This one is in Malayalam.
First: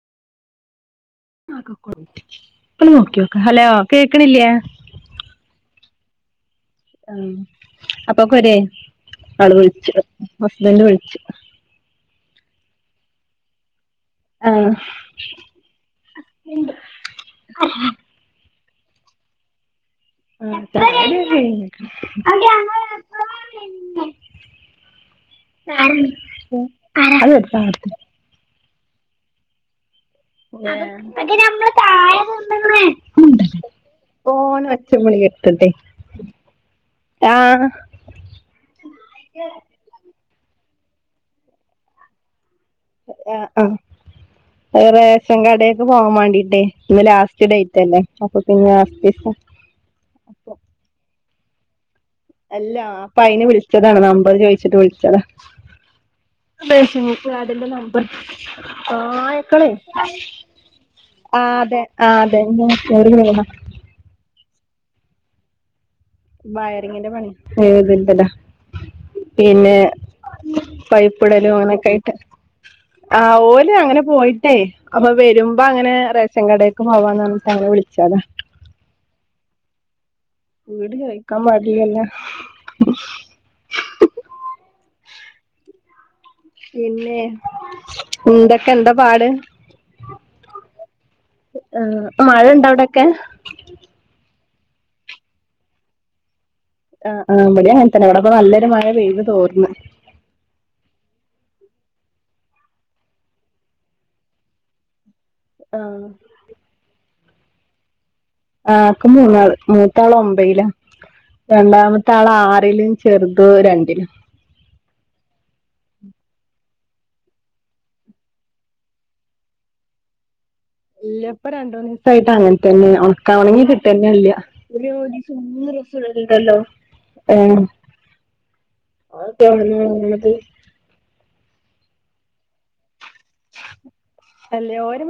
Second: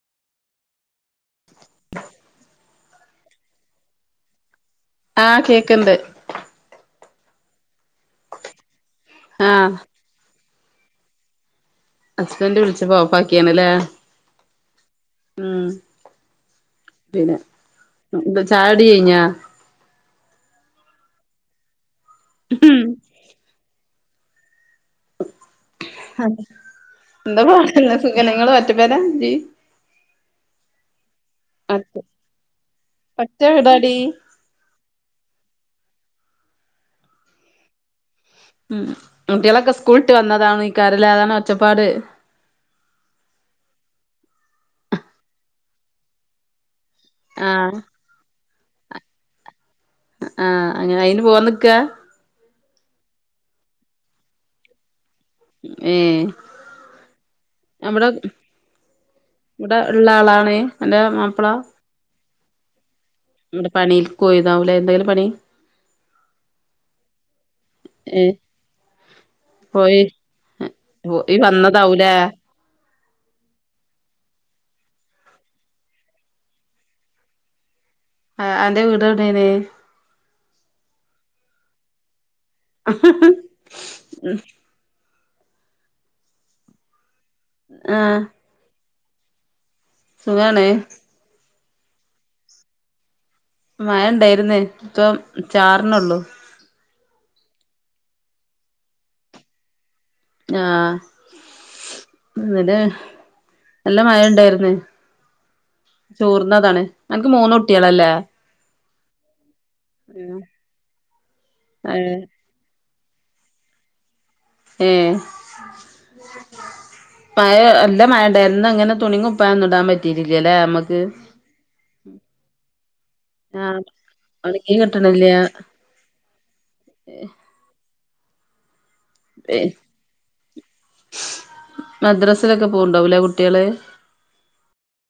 നോക്ക്യോകാ ഹലോ കേക്ക്ണില്ലേ? ആഹ് കേക്ക്ണ്ട്. ആഹ് അപ്പക്കൊരേ ആള് ആഹ് വിളിച്ചു. ഹസ്ബന്റ് വിളിച്ചു. ഹസ്ബൻഡറ് വിളിച്ചപ്പോ ഓഫാക്കിയണ്ല്ലേ? ആഹ് ഉം. പിന്നെ ന്താ ചായകുടി കഴിഞ്ഞ? [inaudible] എന്താ ഒക്കെ പട് [unintelligible] [unintelligible] ഒറ്റ വീടാടി [unintelligible] [unintelligible] ആ ഉം കുട്ടികളൊക്കെ സ്കൂളിട്ട് വന്നതാണ് എയ്ക്കാരം അല്ലെ? അതാണ് ഒച്ചപ്പാട്. ആ റേഷൻ കടെക്ക് പോവാൻ വേണ്ടിട്ടെ. ഇന്ന് ലാസ്റ്റ് ആഹ് ഡേറ്റ് അല്ലേ അപ്പൊ പിന്നെ ആഹ് അങ്ങനെ അയിന് പോവാ നിക്കാ? അല്ലാ അപ്പൊ അയിന് വിളിച്ചതാണ് നമ്പർ ചോദിച്ചിട്ട് വിളിച്ചതാ. ഏ. ഇവിടെ ഉള്ള ആളാണ് അന്റെ [unintelligible] അതെ ആ അതന്നെ. അന്റെ പണിൽക്ക് പോയത്താവൂ ലേ [unintelligible] പണി? വയറിങ്ങിന്റെ പണി ഏഹ് [unintelligible] പിന്നെ പോയി പോയി പൈപ്പിടലും അങ്ങനെയൊക്കെ ആയിട്ട്. വന്നതാവൂലേ ആ ഓല് അങ്ങനെ പോയിട്ടേ അപ്പൊ വരുമ്പോ അങ്ങനെ റേഷൻ കടയൊക്കെ പോവാന്ന് പറഞ്ഞിട്ട് അങ്ങനെ വിളിച്ചതാ. ആ അന്റെ വീട് എവിടെണ്? വീട് ചൊയ്ക്കാ പാടില്ലല്ലോ [inaudible] പിന്നെ ആഹ് എന്തൊക്കെ എന്താ പാട്? സുഖാണ് ആ മഴ ഇണ്ട അവിടൊക്കെ? മഴ ഇണ്ടായിരുന്ന് ഇപ്പം ചാറ്ണൊ ള്ളു. ആ ആ ഇവിടെ അങ്ങനത്തന്നെ ഇവിടെ ഇപ്പോ നല്ലൊരു മഴ പെയ്ത് തോർന്ന്. ആഹ. [unintelligible] നല്ല മഴ ഉണ്ടായി രിന്ന്. ആഹ് ചോറ് തിന്നാതാണ് അനക്ക് മൂന്ന കുട്ടികളല്ലേ? ആക്ക് മൂന്നാൾ മൂത്ത ആൾ ഒമ്പയില രണ്ടാമത്തെ ആൾ ആറില്. ചെറുത് ഇപ്പോ രണ്ടില്. ഏ മഴ അല്ല മഴയിണ്ടായിര്ന്ന് ഇന്ന് അങ്ങനെ തുണിയും കുപ്പായൊന്നും ഇടാൻ പറ്റില്ല. ഇപ്പോ രണ്ട് മൂന്ന് ദിവസം ആയിട്ട് അങ്ങനെ തന്നെ ഉണക്കാൻ. ഉണങ്ങി ആഹ് കിട്ടനെ ഇല്ല. ഒണങ്ങി കിട്ട്ണില്ല [unintelligible] [unintelligible] മദ്രാസിലൊക്കെ പോവുണ്ടാവുലേ കുട്ടിള്? അല്ലേ ഓര്